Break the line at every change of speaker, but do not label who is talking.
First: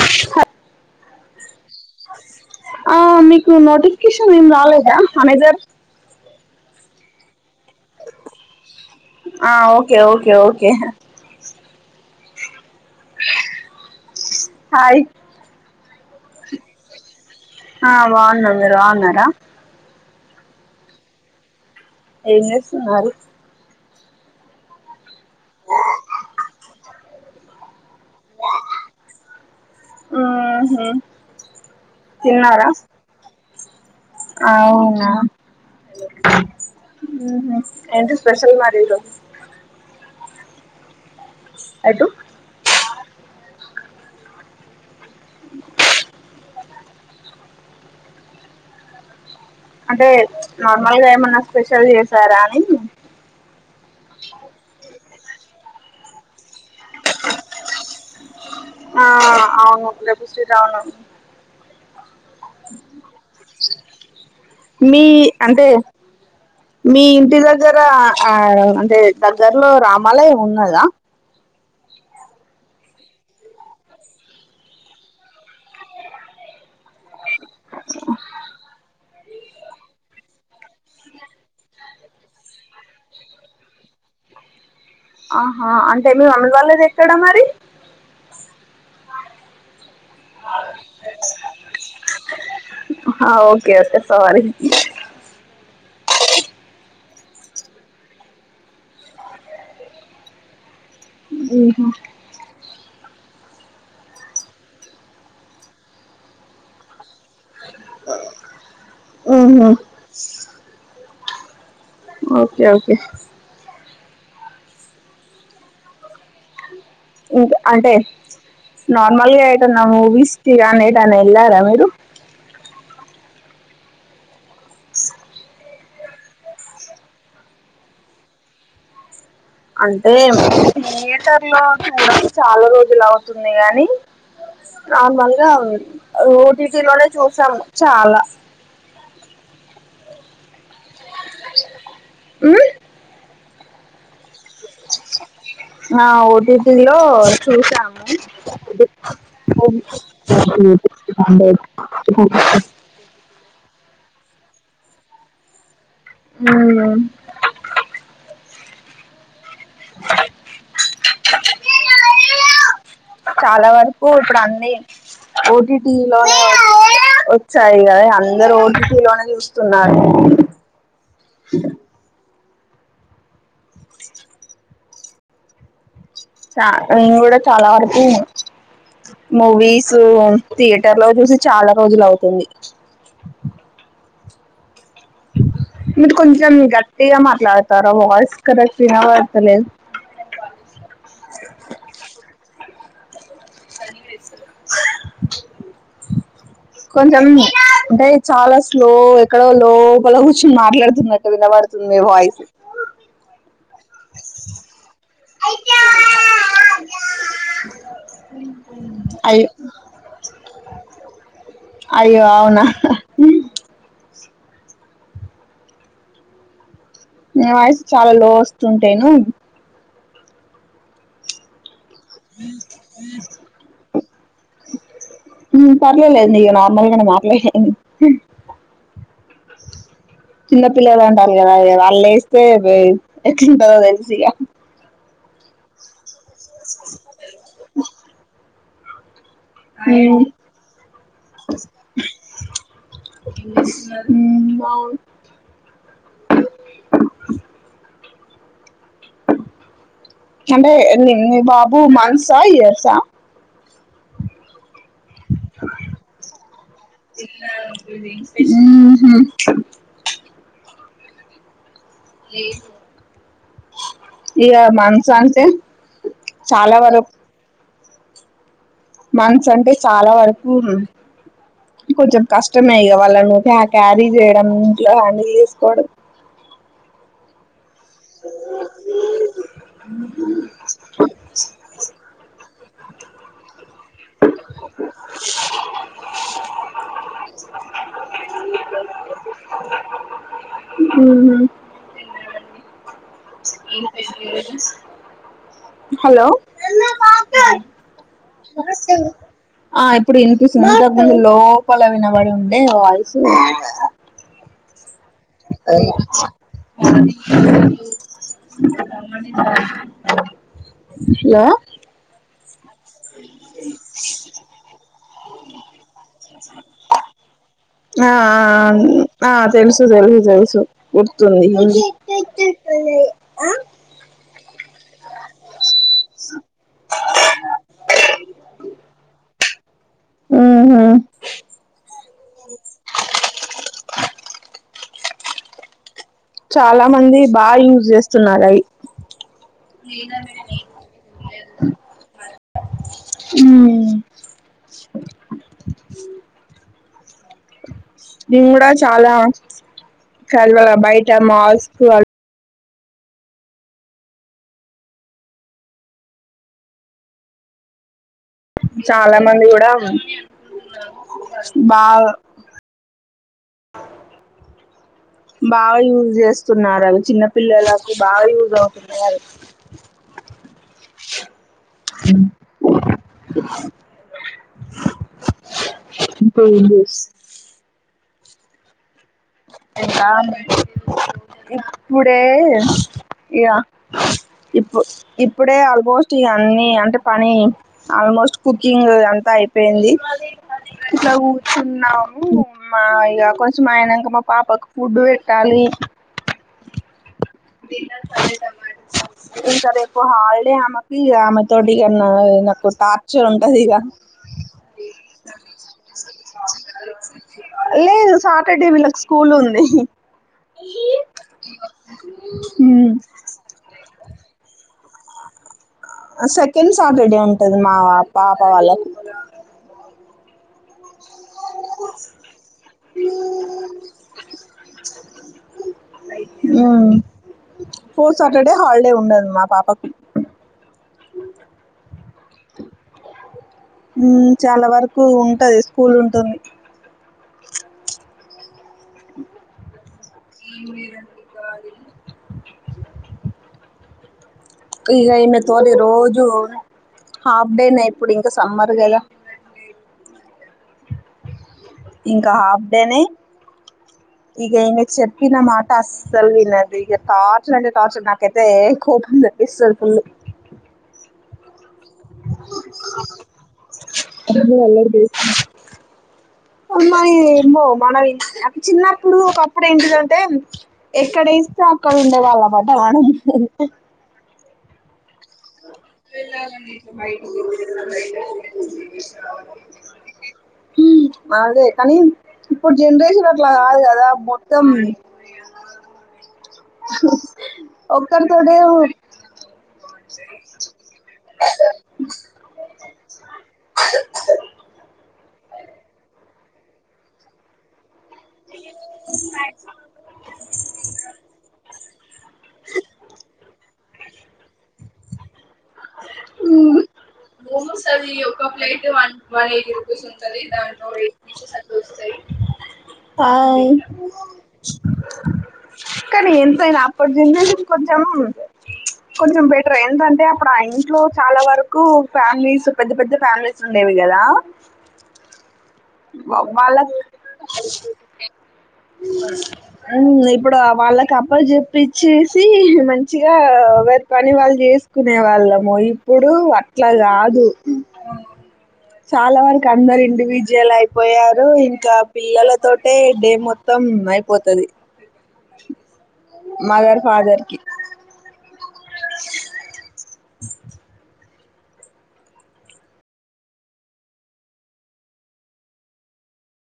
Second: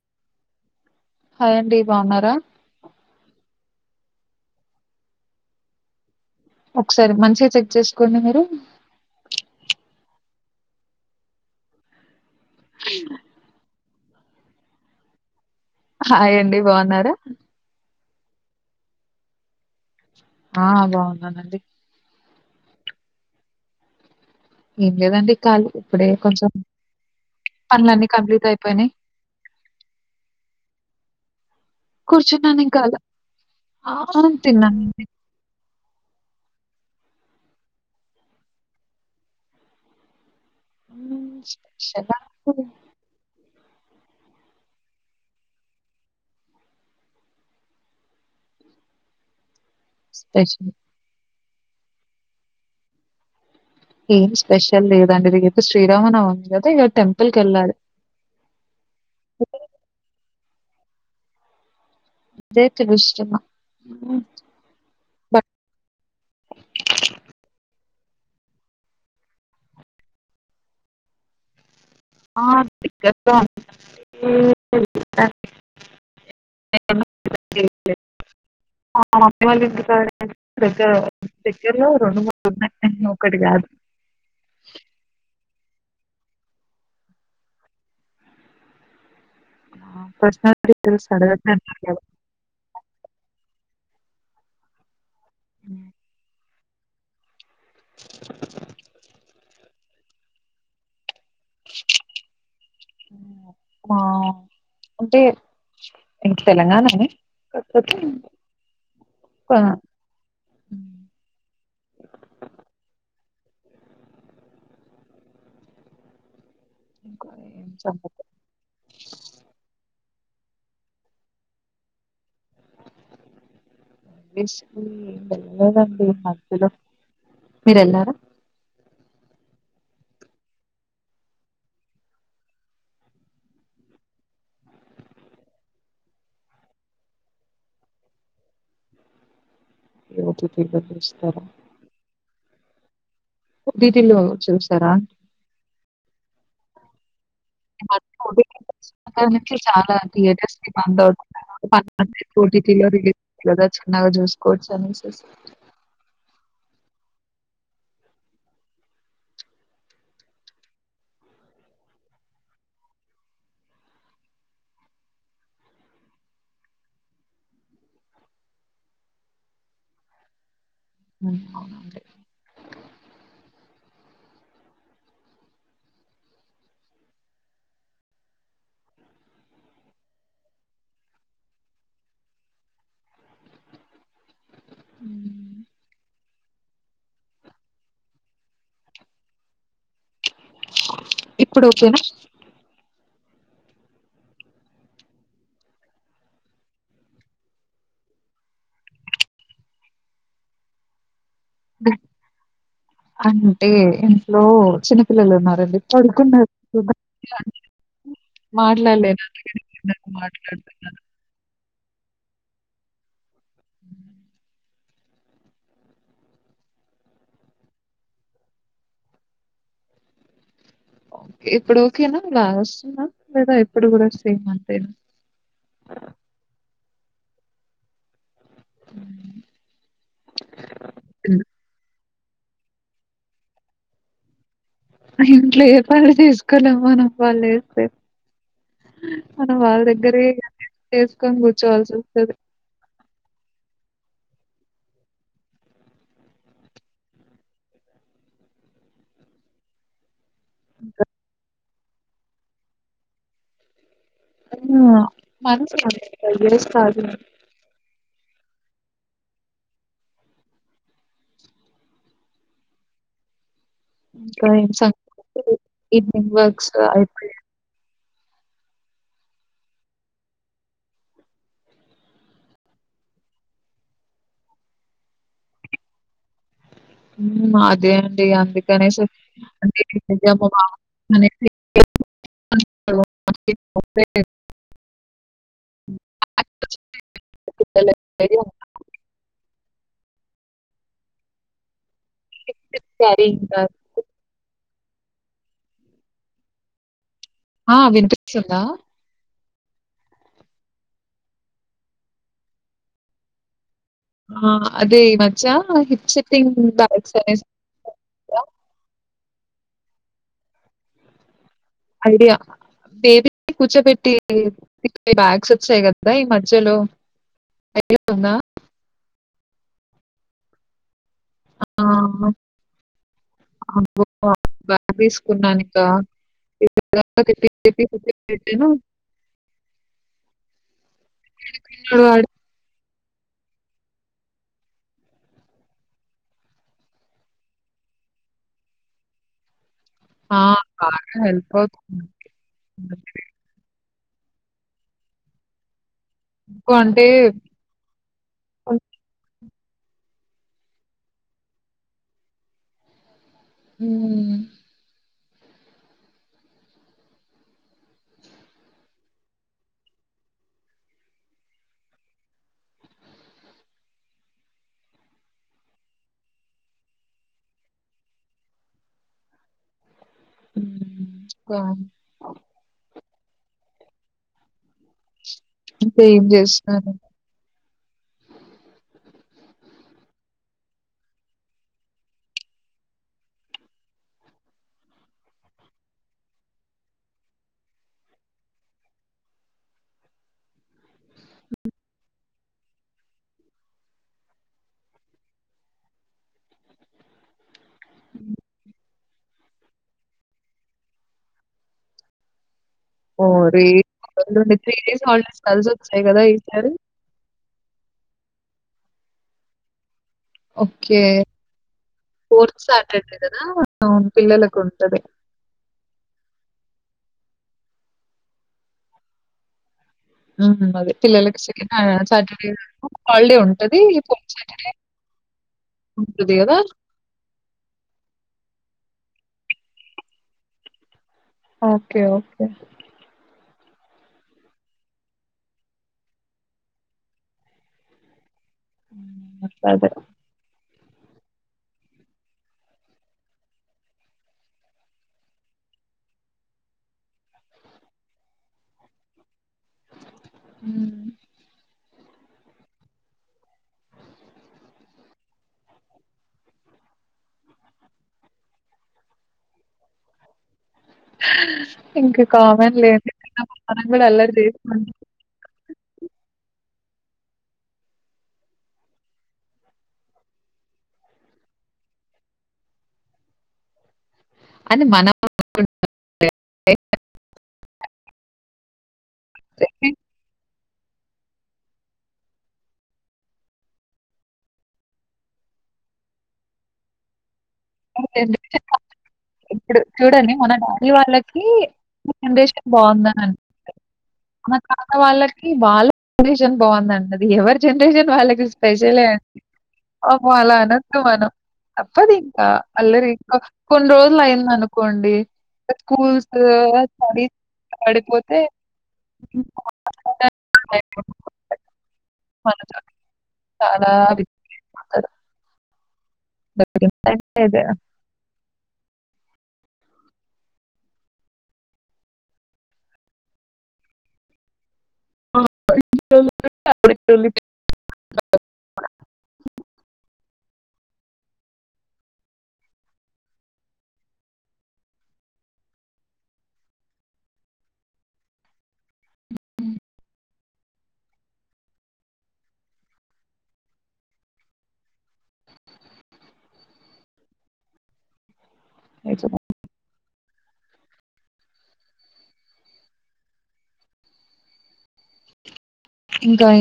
హా
హాయ్ అండి బాగున్నారా
ఉ నోటిఫికేషన్ ఏం రాలేదా మనేజర్
ఒకసారి మంచిగ చెగ్ చేసుకోండి మీరు
ఆ ఓకే ఓకే ఓకే
ఆ
హాయ్
హాయండి బాగున్నార
ఆ బాగున్నాం మీరు బాగున్నారా
ఆ బాగున్నానండి
ఎంజేసున్నారు
ఏం లేదండి కాళీ ఇప్పుడే కొంచెం పనులన్నీ కంప్లీట్ అయిపోయినయి
ఆహ
కూర్చున్నానింకా అల
అవునా ఊ ఎంటి స్పెషల్ మరి ఇ రోజు
ఊ ష్ షలా [unintelligible]
[unintelligible] అంటే
స్పెషల్
నార్మల్గా ఏమన్నా స్పెషల్ చేసారా అని
ఏం స్పెషల్ లేద్ దండి రేపు శ్రీరామనవమి గదా! ఇగ టెంపుల్ కెళ్ళాలె.
ఆ అవును. రేపు శ్రీరామనవమి
అదే తెలుస్తున్నా.
మీ
బట్
అంటే, మీ ఇంటి దగ్గర్ ర ఆ అంటే దగ్గరలో రామాలయం ఉన్నదా?
ఆ ద్గరలో అంటే [unintelligible] ఆ మమ్మీ వాళ్ళ ఇంటి కాడ దగ్గర దగ్గరలో రెండు మూడు ఉన్నాయి ఒకటి గాదు.
ఆహా అంటే మీ మమ్మీ వాల్లదెక్కడ మరీ?
ఆ పర్సనల్ డిటైల్స్ అడగద్దన్నారు కదా!
కేస్ పెడ్తా మరి.
[unintelligible]
మ్మ్ హ్
మా అంటే ఇంగ్ తెలంగానానే
అ మ్ ఓకె ఓకె ఇంకా
ఏం
అంటే,
సంగతి
నార్మల్గా ఎటన్నా మూవీస్ స్టిరాన్ ఎటాన ఎల్లారా మీరు?
మూవీస్ కి వెళ్లలేదండి ఈ మధ్యలో, మీరెళ్ళారా?
అంటే థియేటర్ లో చూడక చాలా రోజులు అవుతుంది గానీ, నార్మల్గా ఓటీటిలోనె చూసామ్ చాల.
ఈ ఓటిటి డబ్బులు ఇస్తరా?
ఆ
ఓటిటి లో చూసారా?
ఆ ఓటీటీ లో
ఈ
చూసాము
మధ్య ఓటిటి వచ్చిన కానుంచి, చాల థియేటర్స్ కి బంద్ అవుతున్నాయి. [unintelligible] ఓటీటీ లో రిలీజ్ [unintelligible] వాత చు నాకు చూసుకోవచ్చు. అనేసేసి
నయాన్ చాలా వరకు ఇప్పుడు అన్నీ ఒటిటి లోనే వచ్చాయి కదా! అందరు ఒటిటి లోనే చూస్తున్నారు.
[unintelligible] కోవాలంతె.
చ నేను కూడా, చాలా వరకు మూవీసు థియేటర్ లో చూసి చాలా రోజులు అవుతుంది.
ఉమ్.
మీరు కొంచెం గట్టిగ మాట్లాడతారా? వాయిస్ కరెక్ట్ వినబడతలేదు.
ఇప్పుడు ఓకెనా?
సరేలేఇసుదురు కొంచెం. అంటే, చాలా స్లో ఎక్కడో లోపల కూర్చుని మాట్లాడుతున్నట్టు వినబడుతుంది మీ వాయిస్.
అంటే, ఇంట్లో చిన్ పిల్లలు ఉన్నారండి. పడుకున్నారు. గట్టిగ [unintelligible] మాట్లాడలేను.
అయ్యో
అందుకని చిన్నగా మాట్లాడుతున్నాను.
అయ్యో అవునా! నీ వాయిస్ చాలా లో వస్తుంటేను!
ఓకె ఇప్పుడు? కేనా లాగ్ వస్తుంద లేదా ఇప్పుడు గూడా సేమ్ అంతేనా
మదిగానే మాట్లె చిన్నపిల్లలు ఉంటారు కదా వాళ్లు లేస్ తేవే ఎట్లుంటదో తెలుసుగా
ఇంట్లో ఏ పనులు చేసుకోలేం మనం వాళ్ళు లేస్తే మనం వాళ్ళ దగ్గరే
ఉమ్
[inaudible] ఏసుకొని కూర్చోవల్సి వస్తది
ఊ అంటే ఎన్ ఎ ఎన్ ఎ బా పూ మన్సా ఇయర్సా
ఊ మన్స్ [inaudible] ఇయర్స్ కాదు
ఊహు ప్లీజ్
ఇంక ఏం సంగతులు ఈవినింగ్ వర్క్స్
చాలా
గ
వరకు
అయిపోయాయ
మంత్స్ అంటే చాలా వరకూ కొంచెం కష్టమే ఇగ వాళ్ళను క్యా క్యారీ చేయడం ఇంట్లో హాండిల్ చుసుకోవడం
ఉమ్ మా అదే అండి అందుకనేసే అంటే [unintelligible] అనేసి [inaudible] [unintelligible] [unintelligible]
హుహు
[unintelligible]
మనుపరిషి ఏజెన్స్ హలో
ఆ వినిపిస్తుందా
ఆ ఇప్పుడు ఇనిపిస్తుంది ఇంతకముందు లోపల వినబడి ఉండే వాయిసు
ఆ అదీ ఈ మధ్యా హిప్ సిట్టింగ్ బ్యాక్స్ అనేస్
హలో
ఐడియా బేబీ నీ కూర్చోబెట్టి బ్యాగ్స్ వచ్చాయి గదా ఈ మధ్యలో ఐడియా
ఆ
ఉందా
ఆ తెలుసు తెలుసు తెలుసు గుర్తుంది ఉంది
ఆ! అబ్బో! ఆ బ్యాగ్ తీసుకున్నానె గ [inaudible]
ఊహు
వాడ
చాలా మంది బాగా యూజ్ చేస్తున్నారు అయి
ఆ! బాగా హెల్ప్ అవుతుంది.
ఉమ్ ఉ
ఇంక అంటే
నీన్ గూడ చాలా కల్వల బయట మాస్కు
హుమ్
చాలా మంది కూడా బా బాగా యూజ్ చేస్తున్నారు అవి చిన్న పిల్లలకు బాగా యూజ్ అవుతున్నయవి
కా
ఉమ్
అంటే ఏం చేస్తున్నాను
ఇప్పుడే ఇక ఇప్పు ఇప్పుడే ఆల్మోస్ట్ ఇక అన్ని అంటే పని ఆల్మోస్ట్ కుకింగ్ అంతా అయిపోయింది. ఇలా కూర్చున్నాను ఆ ఇగ కొంచెం మయినంక పాపకు ఫుడ్ పెట్టాలి ఇంకా రేపు హాలిడే ఆమెకి ఆమె తోటి
ఓ
టార్చర్ ఉంటది
రీ
ఇక
త్రీ డేస్ హాలిడేస్ కలిసొచ్చాయి కదా ఈసారి
లేదు సాటర్డే వీళ్ళకి స్కూలుంది
ఓక్కే ఫోర్త్ శాటర్డే గదా ఊం పిల్లలకుంటది
సెకండ్ సాటర్డే ఉంటది మా పాప వాళ్ళకి
ఉహు అదే పిల్లలకి సె సాటర్డే హాలిడే ఉంటది కొంచె కదా!
ఆ పోర్ సటర్డే హాల్ లే ఉండదు మా పాపకి
ఓకే ఓకే
ఊ చాలా వరకు ఉంటది స్కూల్ ఉంటుంది
అదే
ఇగ ఈన తోని రోజు హాఫ్ డేనే ఇప్పుడు ఇంకా సమ్మర్ గదా
హ్మ్.
ఇంకా హాఫ్ డేనే ఇక ఈనకి చెప్పిన మాట అస్సలు వినడు ఇక టార్చర్ అంటే టార్చర్ నాకైతే కోపం తెపిస్తడు ఫుల్
ఇంకా కామన్ లేండి చిన్నప్పుడు మనం కూడా అల్లారీ
ఎక్కువ
చేసినం
మది ఏమ్మొ మనం అ చిన్నప్పుడు ఒకప్పుడు ఏంటిదంటే ఎక్కడేస్తే అక్కడ ఉండేవాళ్ళమాట మనం
అది మన
వెళ్లాలని లేదు బైటికి [unintelligible]
[unintelligible]
అదే కానీ ఇప్పుడు జనరేషన్ అట్లా కాదు గదా మొత్తం ఒక్కరితోటే
[unintelligible] చూడండి మన డాడీ వాళ్ళకి మన జనరేషన్ బాగుందని అనిపిస్తాది మన తాత వాళ్ళకి వాళ్ళ జనరేషన్ బాగుందంటది ఎవరి జనరేషన్ వాళ్ళకి స్పెషలే అండి పాపం అలా అనొద్దు మనం తప్పదింక్క అల్లరి ఇంకా కొన్ని రోజులు అయిందనుకోండి
ఊ మోమోస్ అది
పడిపోతే
ఒక ప్లేట్ వన్ వన్
ఇంకొక
ఎయిటీ రూపీస్ ఉంటది. దాంట్లో ఎయిస్ పీసెస్
ఉంటుంది.
అట్లా వస్తాయి.
మనతోటి చాలా బిజీ అయిపోతారు.
కానీ ఎంతైనా అప్పటి
దొరికేదా?
జనరేషన్ కొంచెం కొంచెం బెటరే ఎంతంటే అప్పుడూ ఆ ఇంట్లో చాలా వరకు ఫ్యామిలీస్ పెద్ద పెద్ద ఫ్యామిలీస్ ఉండేవి గదా వ వాళ్ళ [unintelligible] అప్పుడు వాళ్ళ అప్పజెప్పిచేసి మంచిగా ఎవరి పని వాళ్ళు చేసుకునే వాళ్ళము ఇప్పుడు అట్లా గాదు చాలా వరకు అందరు ఇండివిజు విజలయిపోయారు ఇంకా పిల్లలతోటె డే మొత్తం అయిపోతది మదర్ ఫాదర్ కి
లేచిన ఇంకా